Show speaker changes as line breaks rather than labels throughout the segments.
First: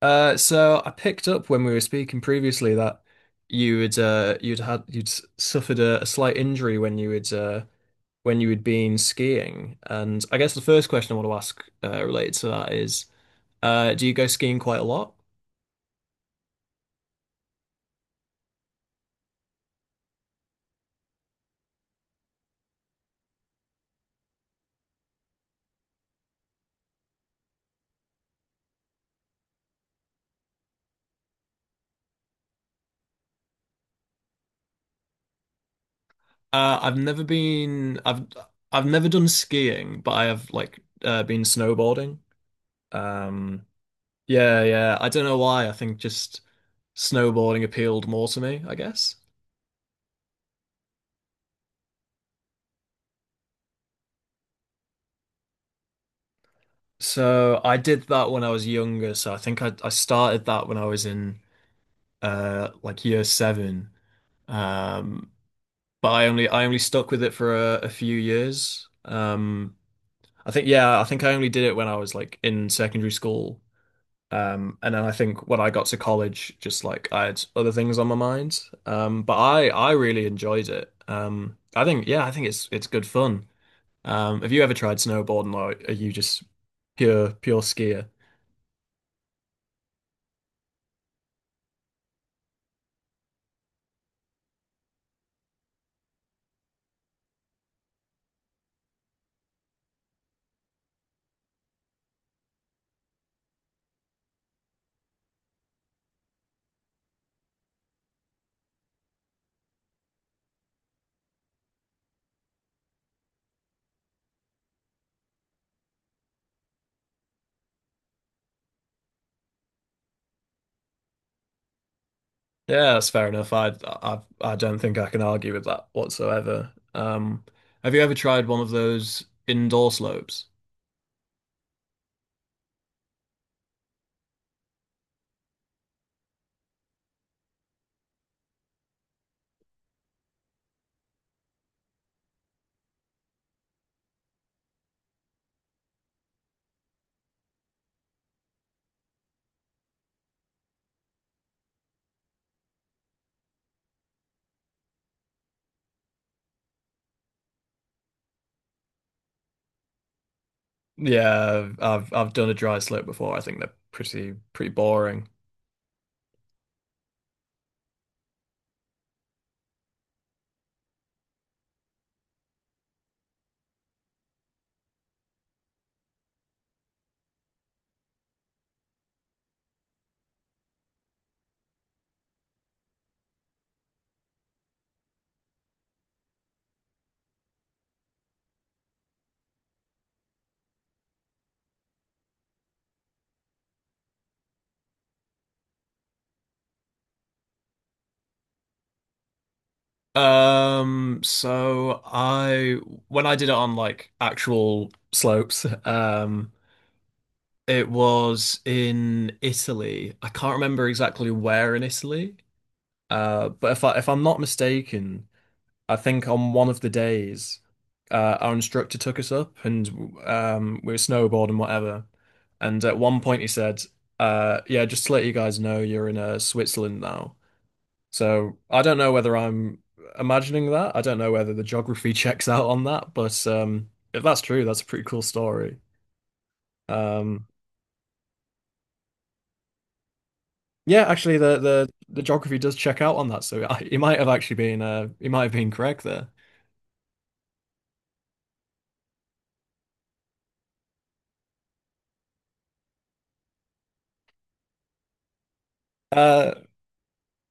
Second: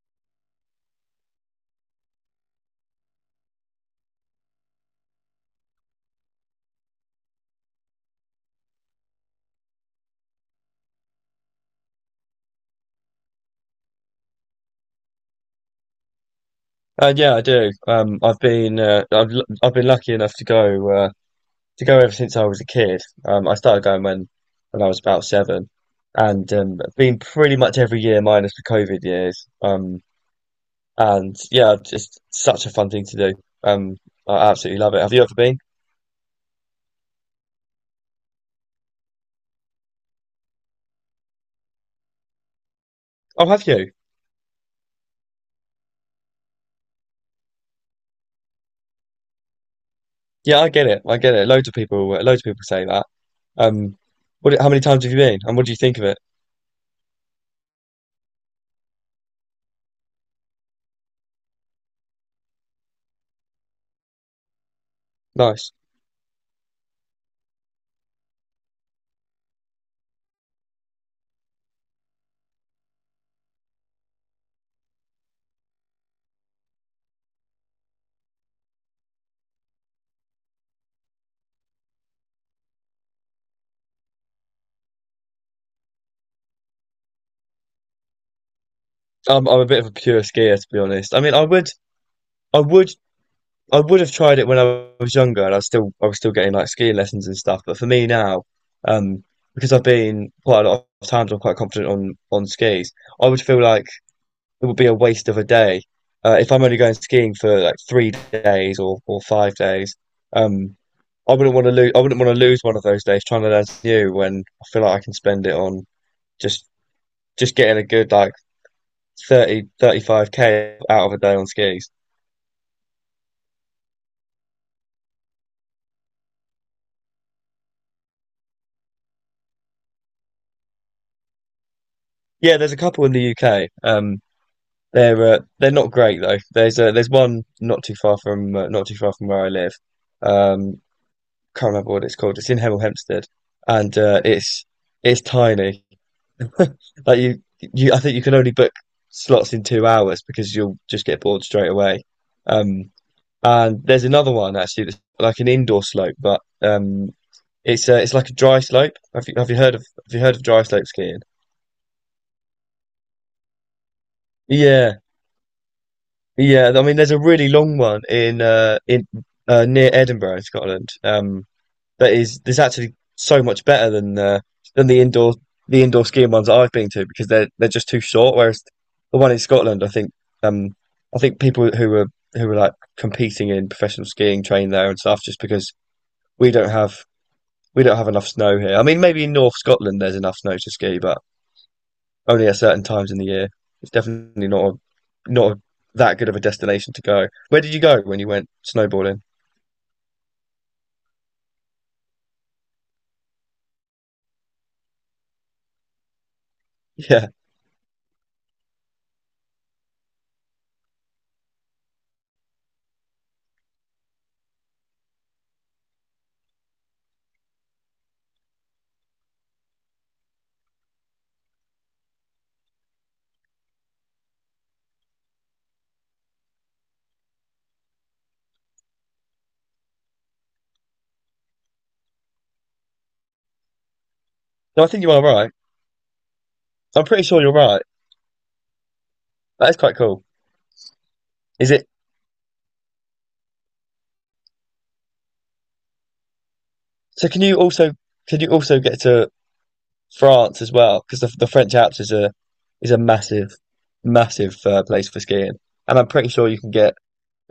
So I picked up when we were speaking previously that you had suffered a slight injury when you had been skiing, and I guess the first question I want to ask related to that is, do you go skiing quite a lot?
Yeah, I do. I've been lucky enough to go ever since I was a kid. I started going when I was about seven, and been pretty much every year minus the COVID years. And yeah, just such a fun thing to do. Um, I absolutely love it. Have you ever been?
I've never been. I've never done skiing, but I have been snowboarding.
Oh,
Um,
have you?
yeah, yeah. I don't know why. I think just snowboarding appealed more to me, I guess.
Yeah, I get it. I get it. Loads of people say that. Um, what? How many times have you been? And what do you think of it?
So I did that when I was younger. So I think I started that when I was in like year seven. Um,
Nice.
but I only stuck with it for a few years. I think I only did it when I was like in secondary school. And then I think when I got to college, just like I had other things on my mind. But I really enjoyed it. I think it's good fun. Have you ever tried snowboarding or are you just pure skier?
I'm a bit of a pure skier, to be honest. I mean, I would I would have tried it when I was younger, and I was still getting like skiing lessons and stuff. But for me now, um, because I've been quite a lot of times, I'm quite confident on skis. I would feel like it would be a waste of a day if I'm only going skiing for like 3 days or 5 days. Um, I wouldn't want to lose one of those days trying to learn something new when I feel like I can spend it on just just getting a good like thirty five k out of a day on skis.
Yeah, that's fair enough. I don't think I can argue with that whatsoever. Have you ever tried one of those indoor slopes?
Yeah, there's a couple in the UK. They're not great though. There's one not too far from not too far from where I live. Um, can't remember what it's called. It's in Hemel Hempstead, and it's tiny. Like you I think you can only book slots in 2 hours because you'll just get bored straight away. Um, and there's another one actually that's like an indoor slope, but it's like a dry slope. Have you heard of dry slope skiing?
Yeah, I've done a dry slope before. I think they're pretty
Yeah.
boring.
Yeah, I mean, there's a really long one in near Edinburgh, in Scotland. That is there's actually so much better than the indoor skiing ones that I've been to because they're just too short. Whereas the one in Scotland, um I think people who were like competing in professional skiing train there and stuff just because we don't have we don't have enough snow here. I mean, maybe in North Scotland there's enough snow to ski, but only at certain times in the year. It's definitely not a, not a, that good of a destination to go. Where did you go when you went snowboarding?
So I when I did it on like actual slopes,
Yeah,
it was in Italy. I can't remember exactly where in Italy. But if I'm not mistaken. I think on one of the days, our instructor took us up and we were snowboarding, whatever. And at one point, he said, yeah, just to let you guys know, you're in Switzerland now. So I don't know whether I'm imagining that. I don't know whether the geography checks out on that. But if that's true, that's
no,
a
I think
pretty
you
cool
are right.
story.
I'm pretty sure
Um,
you're right. That is quite cool.
yeah, actually,
Is it?
the geography does check out on that. So he might have actually been, he might have been correct there.
So can you also get to France as well? Because the French Alps is a massive massive place for skiing, and I'm pretty sure
Uh,
you can get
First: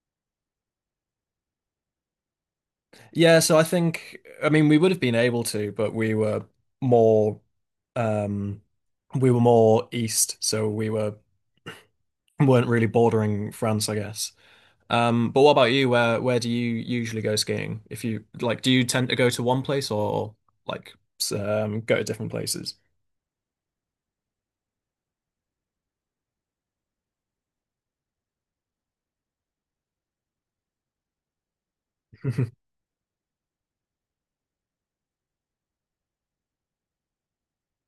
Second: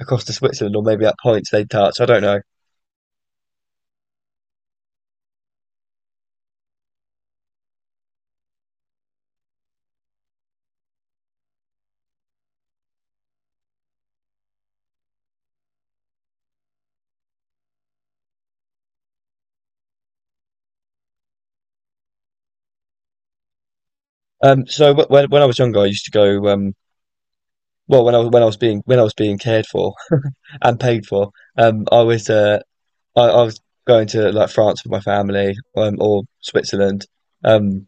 across to Switzerland or maybe at points they touch. I don't know.
Yeah, so I think I mean we would have been able to, but more um we were more east, so we were weren't really bordering France, I guess. Um, but what about you? Where do you usually go skiing? If you like do you tend to go to one place or like go to different places?
So when I was younger, I used to go well, when I was being cared for and paid for, um, I was uh, I was going to like France with my family, or Switzerland, um,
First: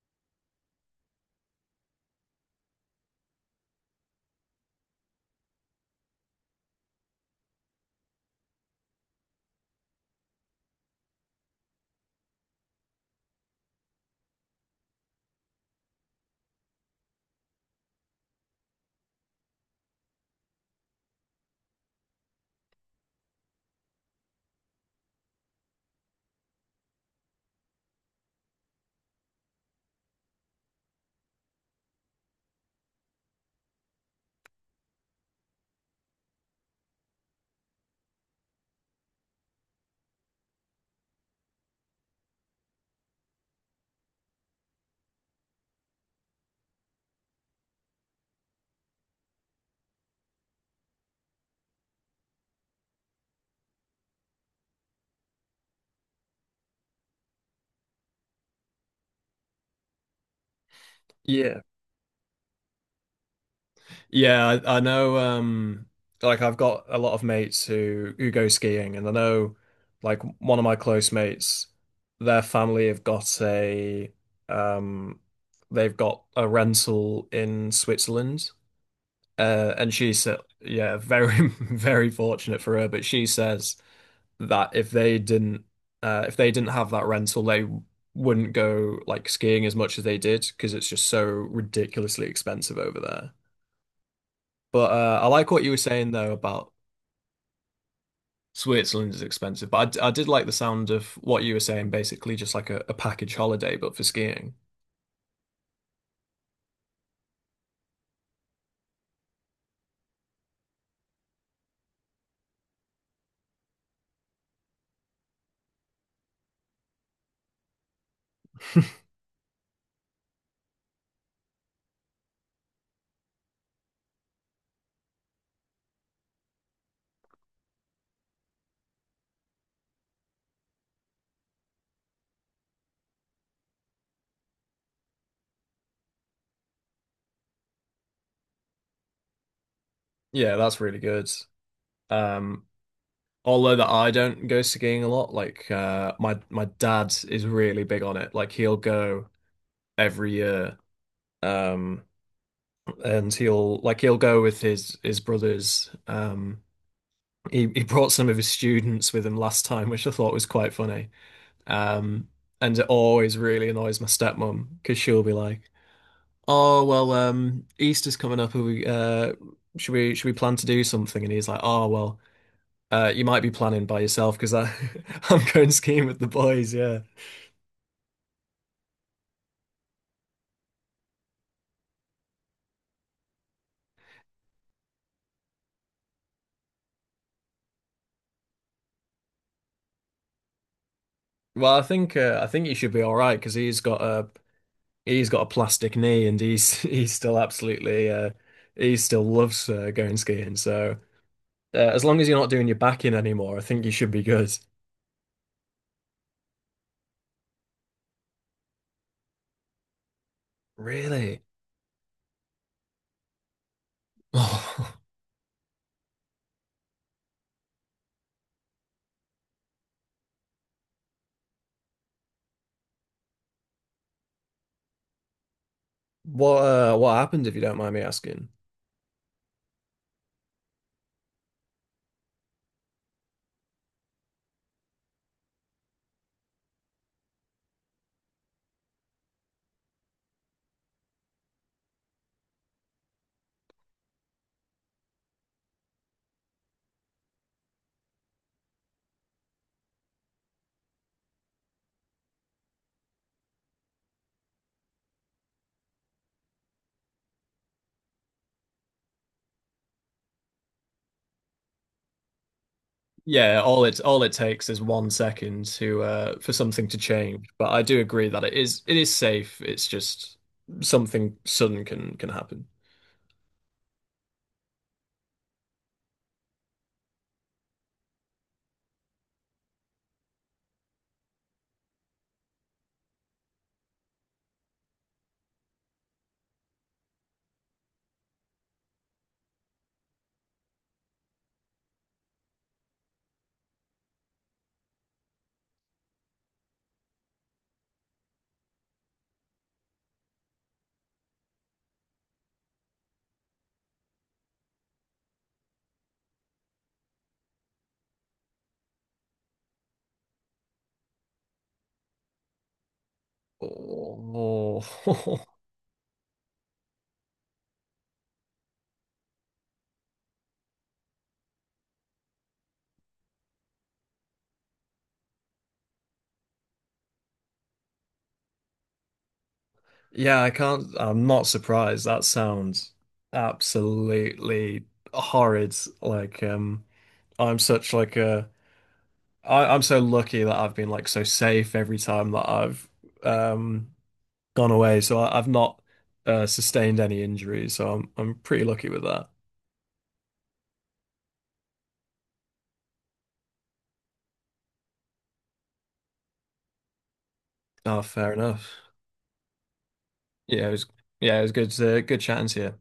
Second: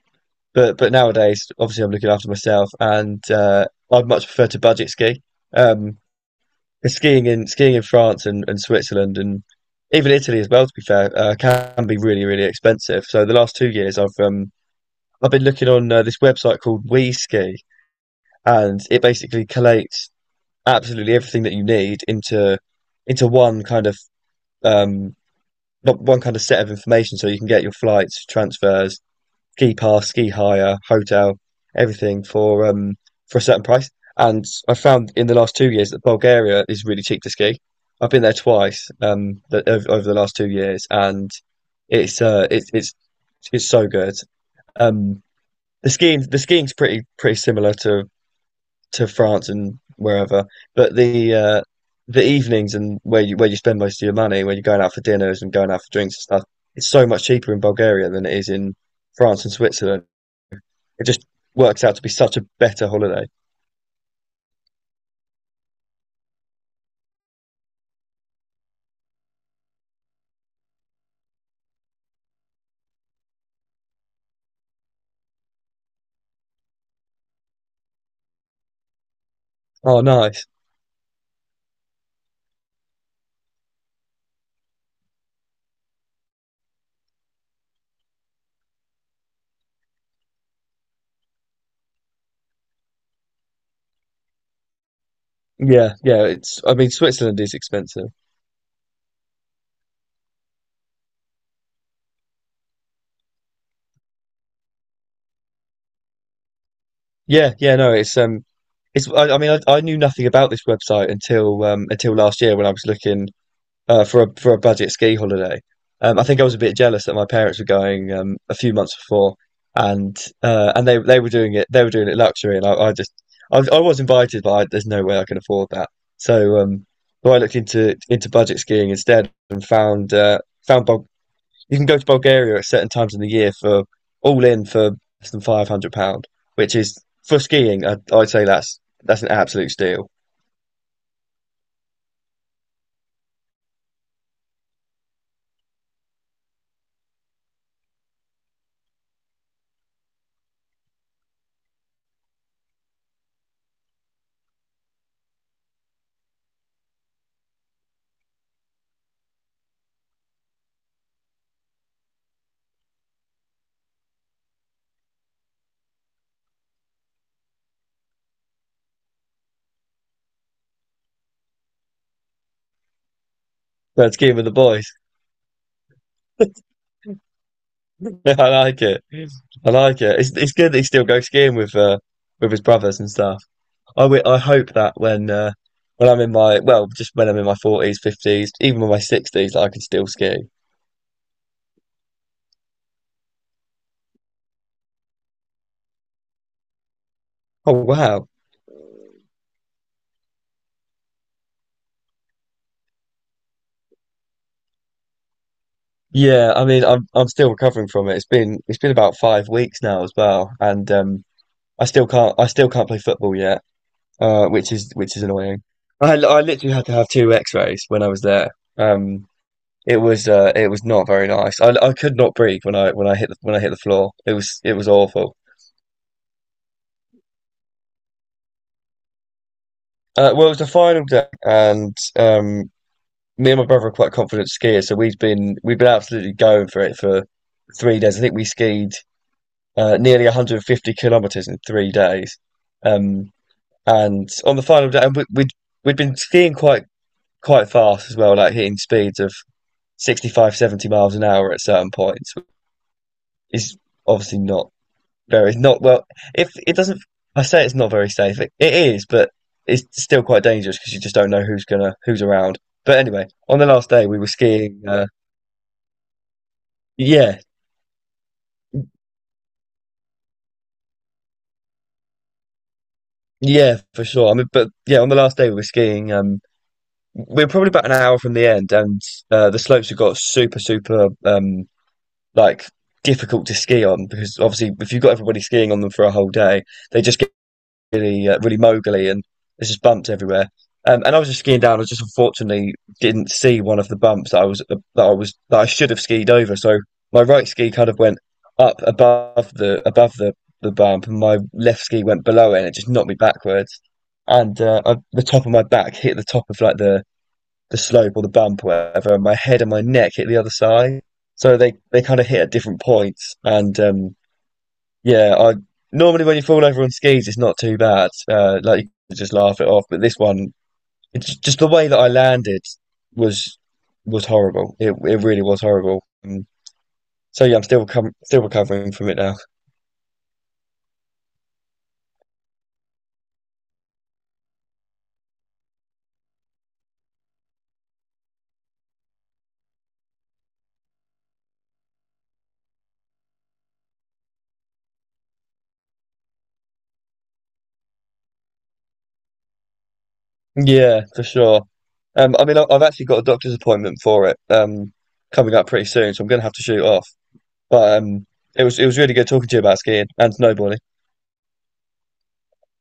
but nowadays, obviously, I'm looking after myself, and I'd much prefer to budget ski. Um, 'Cause skiing in France and Switzerland and even Italy as well, to be fair, can be really really expensive. So the last 2 years, I've been looking on this website called WeSki, and it basically collates absolutely everything that you need into one kind of um not one kind of set of information so you can get your flights, transfers, ski pass, ski hire, hotel, everything for a certain price. And I found in the last 2 years that Bulgaria is really cheap to ski. I've been there twice over the last 2 years, and it's uh it's it's it's so good. Um the skiing's pretty pretty similar to France and wherever. But the evenings and where you spend most of your money, where you're going out for dinners and going out for drinks and stuff, it's so much cheaper in Bulgaria than it is in France and Switzerland. It just
Yeah.
works out to be such a better holiday.
Yeah, I know like I've got a lot of mates who go skiing and I know like one of my close mates, their family have got a um they've got a rental in Switzerland. And
Oh,
she said
nice.
yeah, very very fortunate for her, but she says that if they didn't have that rental they wouldn't go like skiing as much as they did because it's just so ridiculously expensive over there. But I like what you were
Yeah,
saying
yeah.
though
It's
about
I mean Switzerland is expensive.
Switzerland is expensive. But I did like the sound of what you were saying, basically just like a package holiday, but for skiing.
Yeah, yeah. No, I mean I knew nothing about this website until last year when I was looking for a budget ski holiday. I think I was a bit jealous that my parents were going a few months before, and they were doing it luxury, and I was invited, but there's no way I can afford that. So um, so I looked into budget skiing instead and found found Bul you can go to Bulgaria at certain times in the year for all in for less than £500, which is for skiing. I, I'd say that's an absolute steal.
Yeah, that's really good. Um, although that I don't go skiing a lot, like my my dad is really big on it. Like he'll go every year, um, and he'll go with his brothers. He brought some of his students with him last time, which I thought was quite funny. Um, and it always really annoys my stepmom because she'll be like, "Oh well, Easter's coming up. Are we, should we plan to do something?" And he's like, "Oh well, you might be planning by
But
yourself
skiing with the
because I
boys.
I'm going skiing with the boys." Yeah.
I like it. I like it. It's good that he still goes skiing with his brothers and stuff. I hope that when I'm in my well, just when I'm in my forties, fifties, even in my sixties, that I can still ski.
Well, I think you should be all right because he's got a plastic knee and he's he's still
Oh
absolutely
wow.
he still loves going skiing. So as long as you're not doing your back in anymore, I think you should be good.
Yeah, I mean I'm still recovering from it. It's been about 5 weeks now as well. And
Really?
I still can't play football yet, which is annoying. I literally had to have two x-rays when I was there. Um it was not very nice. I could not breathe when I hit the floor. It was awful.
What happened if you don't mind me asking?
Well, it was the final day, and me and my brother are quite confident skiers, so we've been absolutely going for it for 3 days. I think we skied nearly 150 kilometers in 3 days. Um, and On the final day, and we, we'd we'd been skiing quite quite fast as well, like hitting speeds of 65, 70 miles an hour at certain points. Is obviously not well. If it doesn't, I say it's not very safe. It is, but it's still quite dangerous because you just don't know who's gonna who's around. But anyway, on
Yeah,
the last day we
all
were
it takes is
skiing.
one second to for something to
Yeah,
change. But I do agree that it is safe. It's just something sudden can happen.
yeah, for sure. I mean, but yeah, on the last day we were skiing. We were probably about an hour from the end, and the slopes have got super like difficult to ski on because obviously if you've got everybody skiing on them for a whole day, they just really really moguly, and there's just bumps everywhere. And I was just skiing down. I just unfortunately didn't see one of the bumps that I was that I should have skied over. So my right ski kind of went up above the bump, and my left ski went below it, and it just knocked me backwards. And the top of my back hit the top of like the slope or the bump, or whatever. And my head and my neck hit the other side, so they kind of hit at different points, and
Oh,
yeah, I normally when you fall over on skis, it's not too bad. Like you can just laugh it off. But this one, it's just the way that I landed was was horrible. It really was horrible. So yeah, I'm still com still recovering from it now.
yeah, I can't. I'm not surprised. That sounds absolutely horrid. Like, I'm such like a I'm so lucky that I've been like so safe every time that I've Right. um gone away, so I've not sustained any injuries, so I'm pretty lucky with that.
Yeah, for sure. I mean, I've actually got a doctor's appointment for it coming up pretty soon, so I'm gonna have to shoot off. But
Oh, fair enough.
it was really good talking to you about skiing and
Yeah, it
snowboarding.
was yeah, it was good good chatting to you.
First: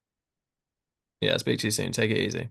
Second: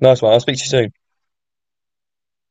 Nice one. I'll speak to you soon.
Yeah, speak to you soon. Take it easy.